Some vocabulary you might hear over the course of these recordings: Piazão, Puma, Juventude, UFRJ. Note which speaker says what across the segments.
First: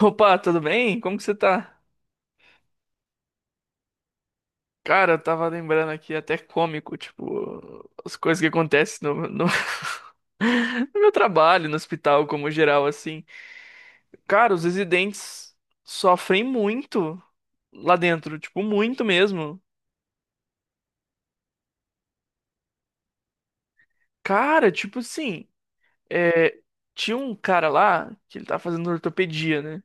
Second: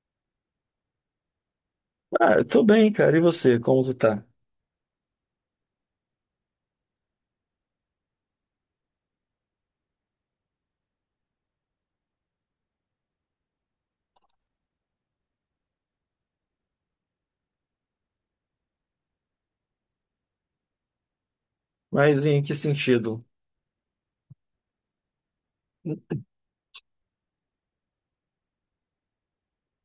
Speaker 1: Opa, tudo bem? Como que você tá?
Speaker 2: Ah, eu tô bem, cara. E você, como tu tá?
Speaker 1: Cara, eu tava lembrando aqui, até cômico, tipo, as coisas que acontecem no meu trabalho, no hospital, como geral, assim. Cara, os residentes sofrem muito lá dentro, tipo, muito mesmo.
Speaker 2: Mas em que sentido?
Speaker 1: Cara, tipo assim, é, tinha um cara lá que ele tava fazendo ortopedia, né?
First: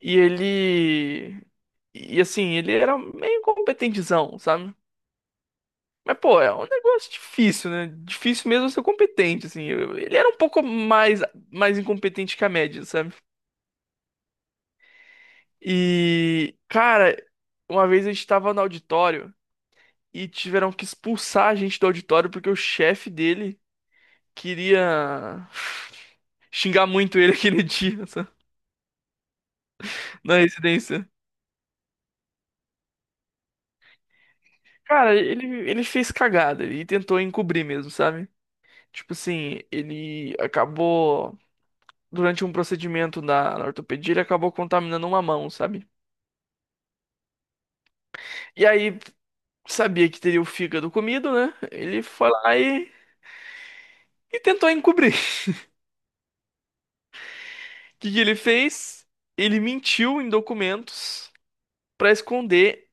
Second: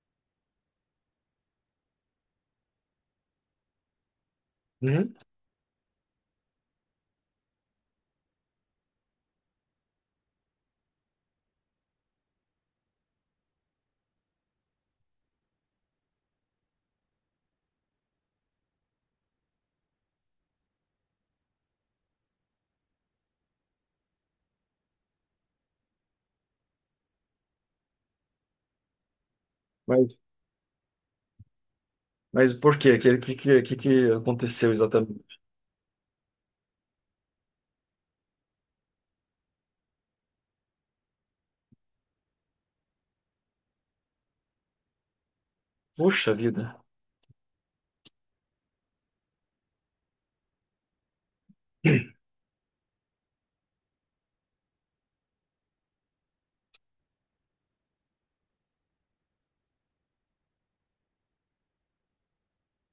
Speaker 1: E ele. E assim, ele era meio competentezão, sabe?
Speaker 2: Hum?
Speaker 1: Mas, pô, é um negócio difícil, né? Difícil mesmo ser competente, assim. Ele era um pouco mais incompetente que a média, sabe? E, cara, uma vez a gente tava no auditório e tiveram que expulsar a gente do auditório porque o chefe dele queria xingar muito ele aquele dia, sabe?
Speaker 2: Mas,
Speaker 1: Na residência.
Speaker 2: mas por quê? Que que aconteceu
Speaker 1: Cara,
Speaker 2: exatamente?
Speaker 1: ele fez cagada e tentou encobrir mesmo, sabe? Tipo assim, ele acabou. Durante um procedimento na ortopedia, ele acabou contaminando uma mão, sabe?
Speaker 2: Puxa vida.
Speaker 1: E aí, sabia que teria o fígado comido, né? Ele foi lá e tentou encobrir. O que que ele fez? Ele mentiu em documentos pra esconder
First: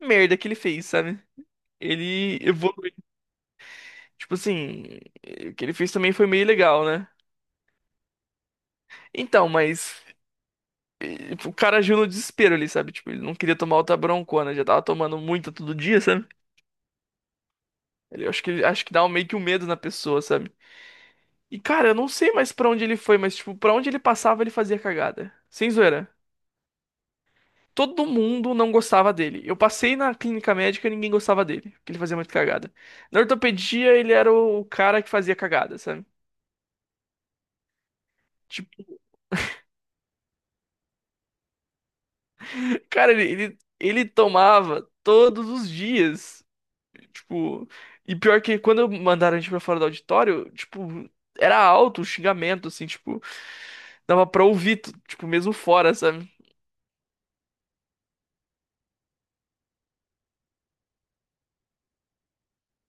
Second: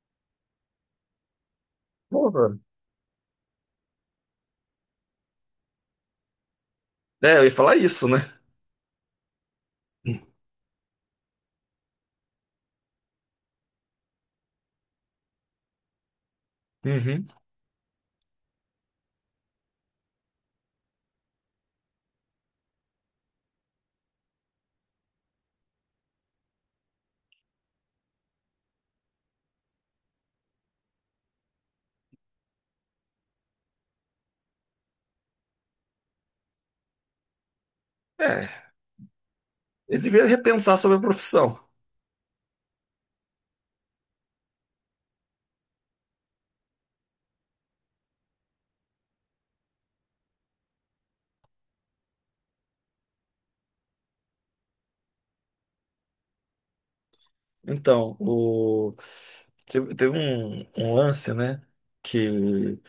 Speaker 1: a merda que ele fez, sabe? Ele
Speaker 2: Porra.
Speaker 1: evoluiu. Tipo assim, o que ele fez também foi meio legal, né?
Speaker 2: É, eu ia falar isso, né?
Speaker 1: Então, mas
Speaker 2: Hum.
Speaker 1: o cara agiu no desespero ali, sabe? Tipo, ele não queria tomar outra broncona, já tava tomando muita todo dia, sabe?
Speaker 2: Uhum.
Speaker 1: Ele, acho que, acho que dá meio que um medo na pessoa, sabe? E, cara, eu não sei mais pra onde ele foi, mas, tipo, pra onde ele passava, ele fazia cagada. Sem zoeira. Todo mundo não gostava dele. Eu passei na clínica médica e ninguém gostava dele, porque ele fazia muito cagada. Na ortopedia, ele era o cara que fazia cagada, sabe?
Speaker 2: É,
Speaker 1: Tipo,
Speaker 2: ele devia repensar sobre a profissão.
Speaker 1: cara, ele tomava todos os dias. Tipo, e pior que quando mandaram a gente pra fora do auditório, tipo, era alto o xingamento, assim, tipo, dava pra ouvir, tipo, mesmo fora, sabe?
Speaker 2: Então, teve um, lance, né? Que.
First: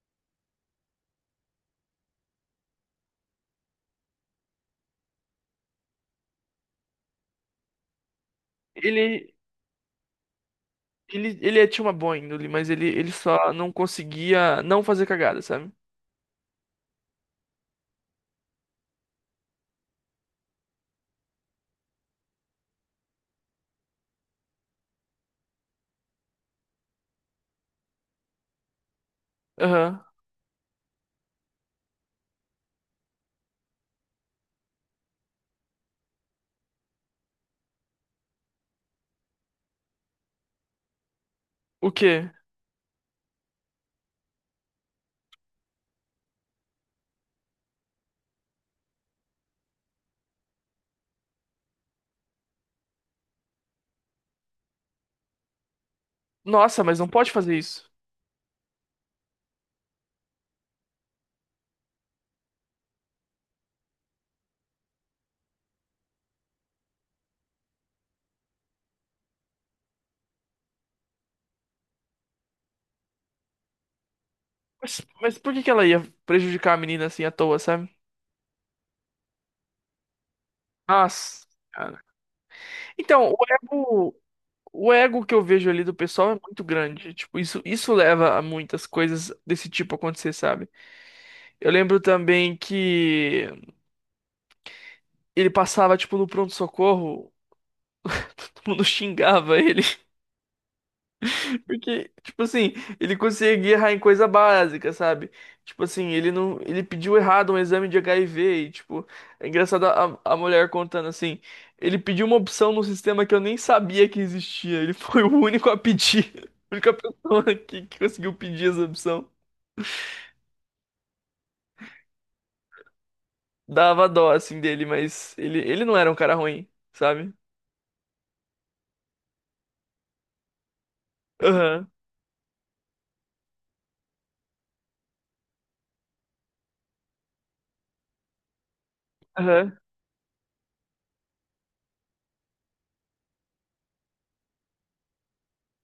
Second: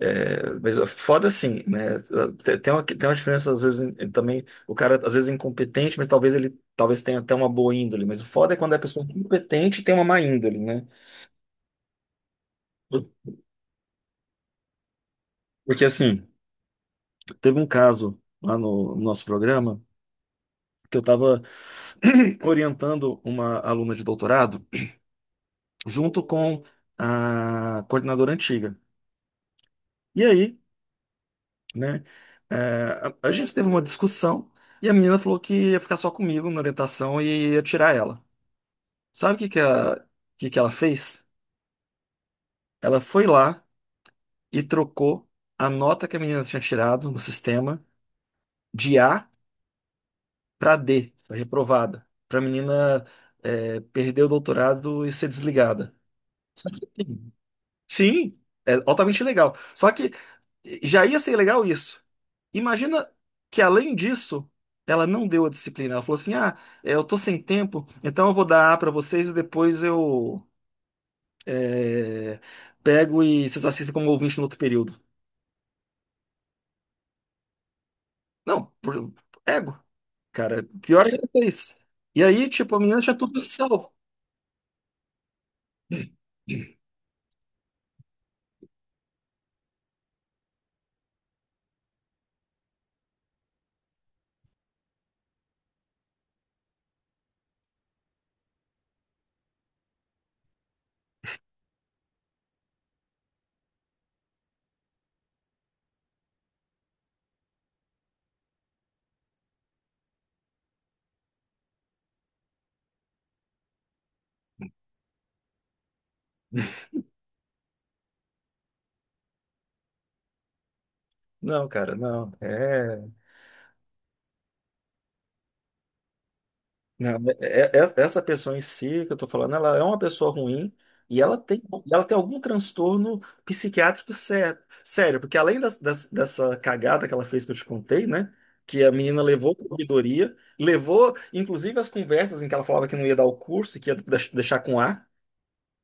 Speaker 2: É, mas é foda assim, né? Tem uma diferença, às vezes, também. O cara, às vezes, é incompetente, mas talvez ele talvez tenha até uma boa índole. Mas o foda é quando é pessoa é
Speaker 1: Ele,
Speaker 2: competente e tem uma má índole, né?
Speaker 1: Ele, ele tinha uma boa índole, mas
Speaker 2: Por-
Speaker 1: ele só não conseguia não fazer cagada, sabe?
Speaker 2: Porque, assim, teve um caso lá no nosso programa que eu tava orientando uma aluna de doutorado junto com a coordenadora antiga.
Speaker 1: Aham.
Speaker 2: E aí. Né? É, a gente teve uma discussão e a menina falou que ia ficar só comigo na orientação e ia tirar ela. Sabe o que que, que ela fez?
Speaker 1: O quê?
Speaker 2: Ela foi lá e trocou a nota que a menina tinha tirado no sistema de A para D, pra reprovada, para a menina perder o doutorado e ser desligada. Só que,
Speaker 1: Nossa, mas não pode
Speaker 2: assim,
Speaker 1: fazer isso.
Speaker 2: sim, é altamente legal. Só que já ia ser legal isso. Imagina que, além disso, ela não deu a disciplina. Ela falou assim: ah, eu tô sem tempo, então eu vou dar A pra vocês e depois eu é, pego e vocês assistem como ouvinte no outro período.
Speaker 1: Mas por que que ela ia prejudicar a menina assim à toa, sabe?
Speaker 2: Não, ego. Cara, pior ainda que
Speaker 1: Nossa,
Speaker 2: isso.
Speaker 1: cara.
Speaker 2: E aí, tipo, a menina tinha
Speaker 1: Então,
Speaker 2: tudo salvo.
Speaker 1: o ego que eu vejo ali do pessoal é muito grande. Tipo, isso leva a muitas coisas desse tipo acontecer, sabe? Eu lembro também que ele passava, tipo, no pronto-socorro, todo mundo xingava ele. Porque, tipo assim, ele conseguia errar em coisa básica, sabe? Tipo assim, ele não, ele pediu errado um exame de HIV e, tipo, é engraçado a mulher contando assim, ele pediu uma opção no sistema que eu nem sabia que existia. Ele foi o único a pedir, a única pessoa que conseguiu pedir essa opção.
Speaker 2: Não, cara, não. É.
Speaker 1: Dava dó, assim, dele, mas ele não era um cara ruim,
Speaker 2: Não,
Speaker 1: sabe?
Speaker 2: é, essa pessoa em si que eu tô falando, ela é uma pessoa ruim e ela tem,
Speaker 1: Aham,
Speaker 2: ela tem algum transtorno psiquiátrico sério, sério, porque além dessa cagada que ela fez que eu te contei, né? Que a menina levou para
Speaker 1: aham.
Speaker 2: ouvidoria, levou inclusive as conversas em que ela falava que não ia dar o curso, que ia deixar com A,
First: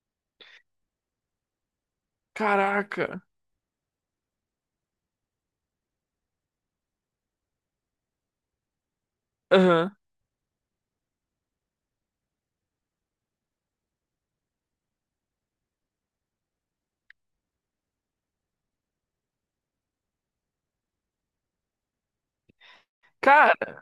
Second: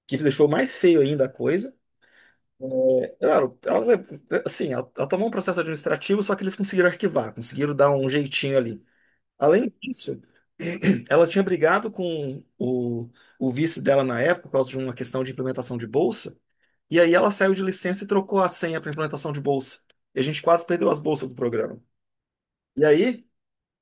Speaker 2: que deixou mais feio ainda a coisa. É,
Speaker 1: Caraca.
Speaker 2: claro, ela, assim, ela tomou um processo administrativo, só que eles conseguiram arquivar, conseguiram dar um jeitinho ali. Além
Speaker 1: Aham.
Speaker 2: disso, ela tinha brigado com o vice dela na época por causa de uma questão de implementação de bolsa, e aí ela saiu de licença e trocou a senha para implementação de bolsa. E a gente quase perdeu as bolsas do programa. E aí,
Speaker 1: Cara,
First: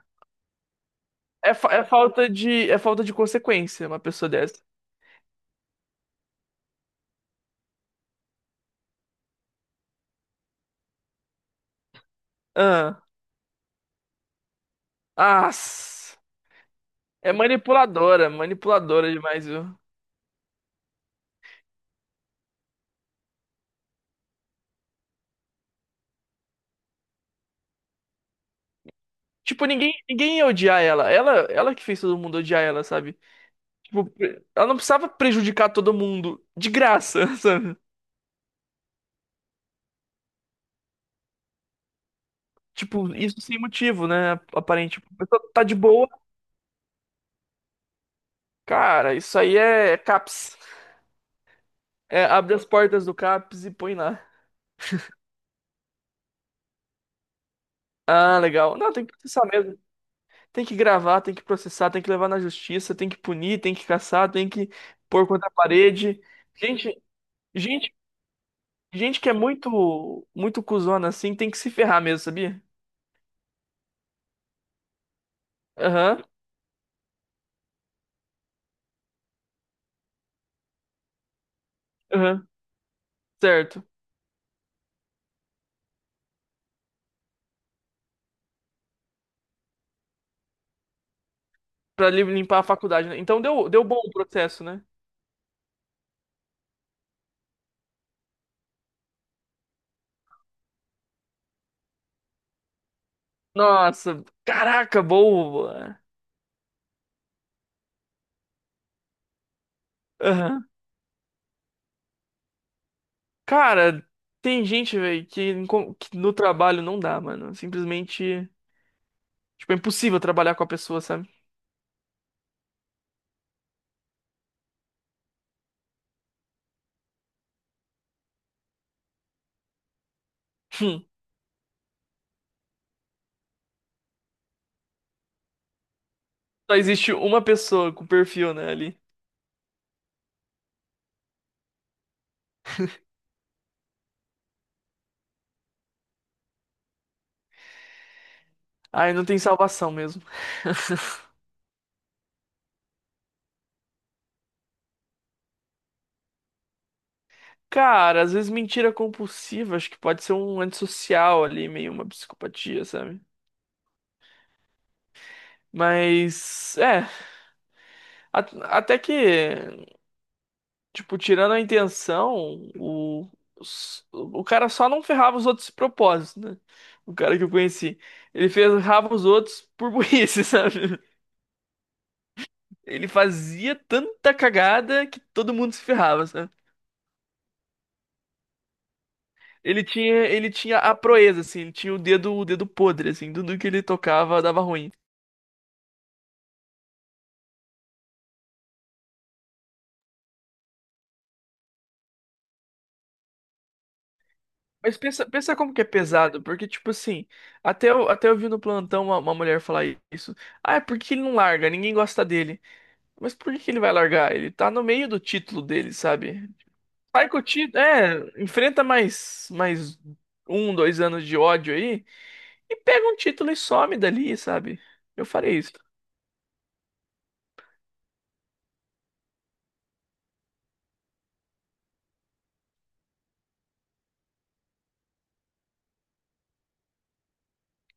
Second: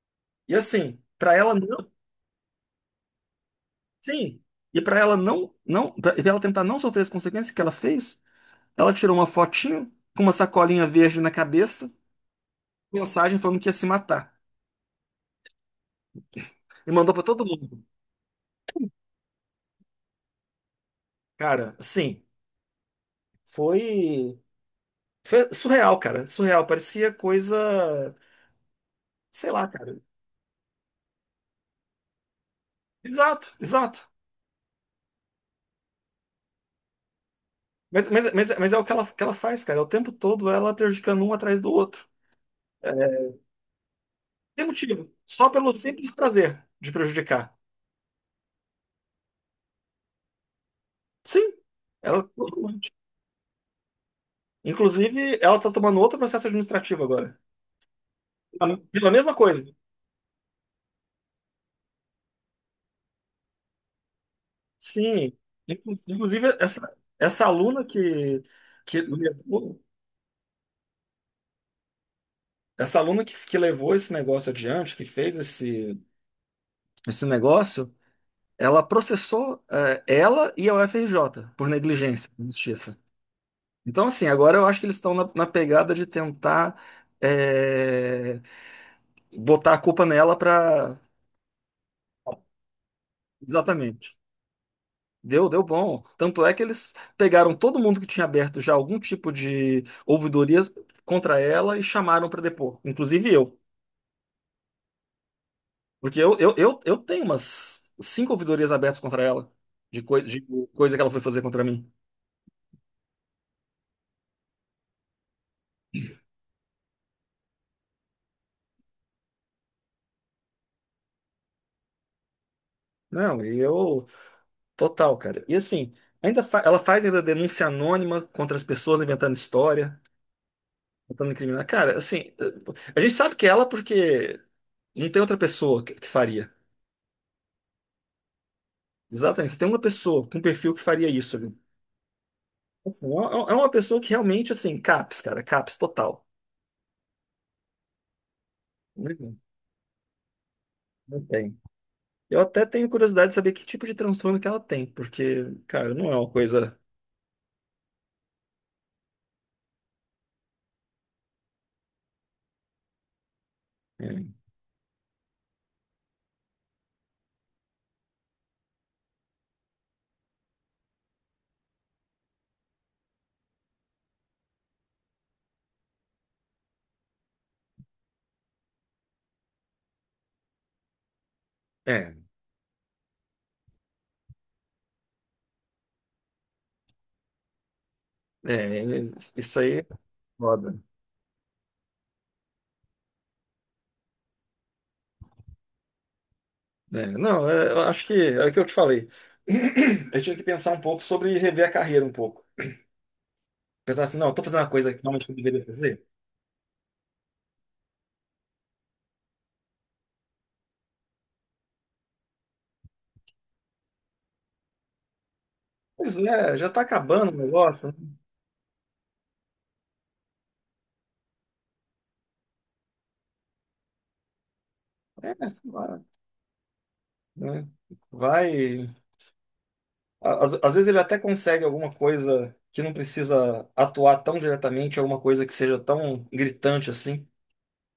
Speaker 2: e assim, para ela
Speaker 1: é, é
Speaker 2: não,
Speaker 1: falta é falta de consequência uma pessoa
Speaker 2: sim,
Speaker 1: dessa.
Speaker 2: e para ela não, não, para ela tentar não sofrer as consequências que ela fez, ela tirou uma fotinho com uma sacolinha verde na cabeça,
Speaker 1: Aham.
Speaker 2: mensagem falando que ia se matar
Speaker 1: Ah,
Speaker 2: e mandou para
Speaker 1: é
Speaker 2: todo mundo.
Speaker 1: manipuladora, manipuladora demais, viu?
Speaker 2: Cara, assim, foi Foi surreal, cara. Surreal. Parecia coisa. Sei lá,
Speaker 1: Tipo,
Speaker 2: cara.
Speaker 1: ninguém ia odiar ela. Ela que fez todo mundo odiar ela, sabe?
Speaker 2: Exato,
Speaker 1: Tipo,
Speaker 2: exato.
Speaker 1: ela não precisava prejudicar todo mundo de graça, sabe?
Speaker 2: Mas é o que ela faz, cara. É, o tempo todo ela prejudicando um atrás do outro.
Speaker 1: Tipo,
Speaker 2: É,
Speaker 1: isso sem motivo, né?
Speaker 2: tem
Speaker 1: Aparente. Tipo,
Speaker 2: motivo.
Speaker 1: a
Speaker 2: Só
Speaker 1: pessoa tá
Speaker 2: pelo
Speaker 1: de boa.
Speaker 2: simples prazer de prejudicar.
Speaker 1: Cara, isso aí é CAPS.
Speaker 2: Sim.
Speaker 1: É,
Speaker 2: Ela.
Speaker 1: abre as portas do CAPS e põe lá.
Speaker 2: Inclusive, ela tá tomando outro processo administrativo agora.
Speaker 1: Ah, legal.
Speaker 2: Pela
Speaker 1: Não, tem
Speaker 2: pela
Speaker 1: que
Speaker 2: mesma
Speaker 1: processar
Speaker 2: coisa.
Speaker 1: mesmo. Tem que gravar, tem que processar, tem que levar na justiça, tem que punir, tem que caçar, tem que pôr
Speaker 2: Sim.
Speaker 1: contra a
Speaker 2: Inclu-
Speaker 1: parede.
Speaker 2: Inclusive,
Speaker 1: Gente, gente,
Speaker 2: que
Speaker 1: gente que é
Speaker 2: levou,
Speaker 1: muito, muito cuzona assim tem que se ferrar mesmo, sabia?
Speaker 2: essa aluna que levou esse negócio adiante, que fez esse,
Speaker 1: Aham,
Speaker 2: esse negócio. Ela processou ela e a UFRJ por negligência na
Speaker 1: ahaham,
Speaker 2: justiça.
Speaker 1: certo.
Speaker 2: Então, assim, agora eu acho que eles estão na pegada de tentar eh, botar a culpa nela para.
Speaker 1: Limpar a faculdade, né? Então deu, deu bom o
Speaker 2: Exatamente.
Speaker 1: processo, né?
Speaker 2: Deu bom. Tanto é que eles pegaram todo mundo que tinha aberto já algum tipo de ouvidoria contra ela e chamaram para depor, inclusive eu.
Speaker 1: Nossa, caraca, boa.
Speaker 2: Porque eu tenho umas cinco ouvidorias abertas contra ela, de, coi de
Speaker 1: Aham.
Speaker 2: coisa que ela foi fazer contra mim.
Speaker 1: Cara, tem gente, velho, que no trabalho não dá, mano. Simplesmente, tipo, é impossível trabalhar com a pessoa, sabe?
Speaker 2: Não, e eu. Total, cara. E assim, ainda ela faz ainda denúncia anônima contra as pessoas inventando história,
Speaker 1: Hum,
Speaker 2: tentando incriminar. Cara, assim, a gente sabe que é ela porque não tem outra pessoa que faria.
Speaker 1: Só existe uma pessoa com perfil, né, ali.
Speaker 2: Exatamente, só tem uma pessoa com perfil que faria isso ali. Assim, é uma pessoa que realmente, assim, CAPS, cara, CAPS total.
Speaker 1: Aí não
Speaker 2: Não,
Speaker 1: tem salvação mesmo.
Speaker 2: não tem. Eu até tenho curiosidade de saber que tipo de transtorno que ela tem, porque, cara, não é uma coisa.
Speaker 1: Cara, às vezes mentira compulsiva, acho que pode ser um antissocial ali, meio uma psicopatia, sabe?
Speaker 2: É,
Speaker 1: Mas, é, até que, tipo, tirando a intenção, o, o cara só não ferrava os outros de propósito, né? O cara que eu conheci. Ele ferrava os outros por burrice, sabe?
Speaker 2: é,
Speaker 1: Ele fazia tanta cagada que todo mundo se ferrava, sabe?
Speaker 2: é, isso aí é
Speaker 1: Ele
Speaker 2: foda.
Speaker 1: tinha a proeza, assim, ele tinha o dedo podre, assim, tudo que ele tocava dava ruim.
Speaker 2: É, não, é, eu acho que é o que eu te falei. Eu tive que pensar um pouco sobre rever a carreira um pouco. Pensar assim, não, eu tô fazendo uma coisa
Speaker 1: Mas
Speaker 2: que
Speaker 1: pensa,
Speaker 2: realmente eu
Speaker 1: pensa
Speaker 2: deveria
Speaker 1: como que é
Speaker 2: fazer.
Speaker 1: pesado, porque, tipo assim, até eu vi no plantão uma mulher falar isso. Ah, é porque ele não larga, ninguém gosta dele. Mas por que que ele vai largar? Ele tá no meio do título dele,
Speaker 2: Pois
Speaker 1: sabe?
Speaker 2: é, já tá
Speaker 1: Sai
Speaker 2: acabando o
Speaker 1: com o título,
Speaker 2: negócio.
Speaker 1: é, enfrenta mais um, dois anos de ódio aí, e pega um título e some dali, sabe? Eu
Speaker 2: Né? É,
Speaker 1: farei
Speaker 2: sei
Speaker 1: isso.
Speaker 2: lá, né? Vai. Às vezes ele até consegue alguma coisa que não precisa atuar tão diretamente, alguma coisa que seja tão gritante assim.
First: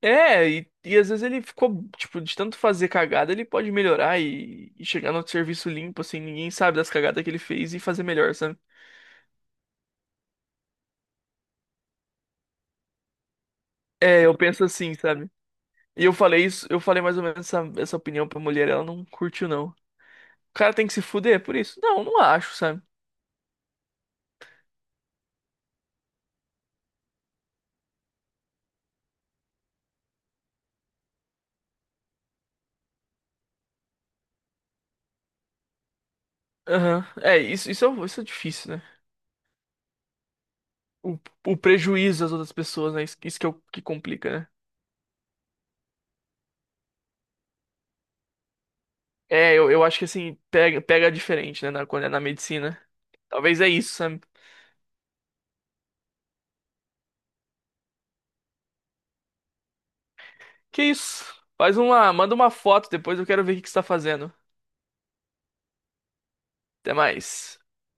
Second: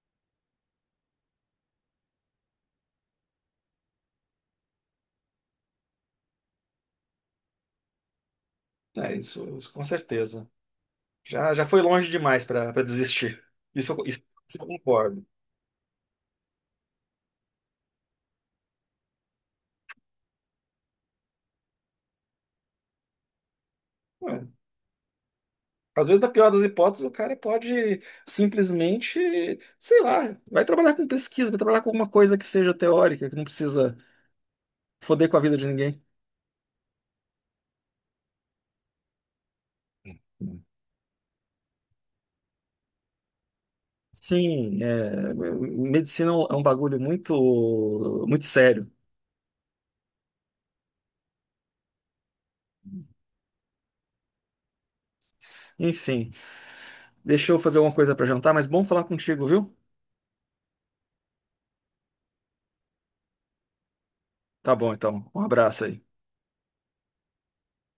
Speaker 1: É, e às vezes ele ficou, tipo, de tanto fazer cagada, ele pode melhorar e chegar no serviço limpo, assim, ninguém sabe das cagadas que ele fez e fazer melhor, sabe?
Speaker 2: É, isso com certeza. Já, já foi longe demais para desistir. Isso,
Speaker 1: É,
Speaker 2: isso,
Speaker 1: eu
Speaker 2: isso
Speaker 1: penso
Speaker 2: eu
Speaker 1: assim,
Speaker 2: concordo.
Speaker 1: sabe? E eu falei isso, eu falei mais ou menos essa opinião pra mulher, ela não curtiu, não. O cara tem que se fuder por isso? Não, não acho, sabe?
Speaker 2: É. Às vezes, na pior das hipóteses, o cara pode simplesmente, sei lá, vai trabalhar com pesquisa, vai trabalhar com alguma coisa que seja teórica, que não precisa foder com a vida de ninguém.
Speaker 1: Aham. É, isso é difícil, né? O, o prejuízo das outras pessoas, né? Isso que, é o que complica, né?
Speaker 2: Sim, é, medicina é um bagulho muito, muito sério.
Speaker 1: É, eu acho que assim, pega, pega diferente, né? Quando é na medicina. Talvez é isso, sabe?
Speaker 2: Enfim, deixa eu fazer alguma coisa para jantar, mas bom falar contigo, viu?
Speaker 1: Que isso? Faz uma, manda uma foto depois, eu quero ver o que que você tá fazendo.
Speaker 2: Tá bom, então. Um abraço aí.
Speaker 1: Até mais.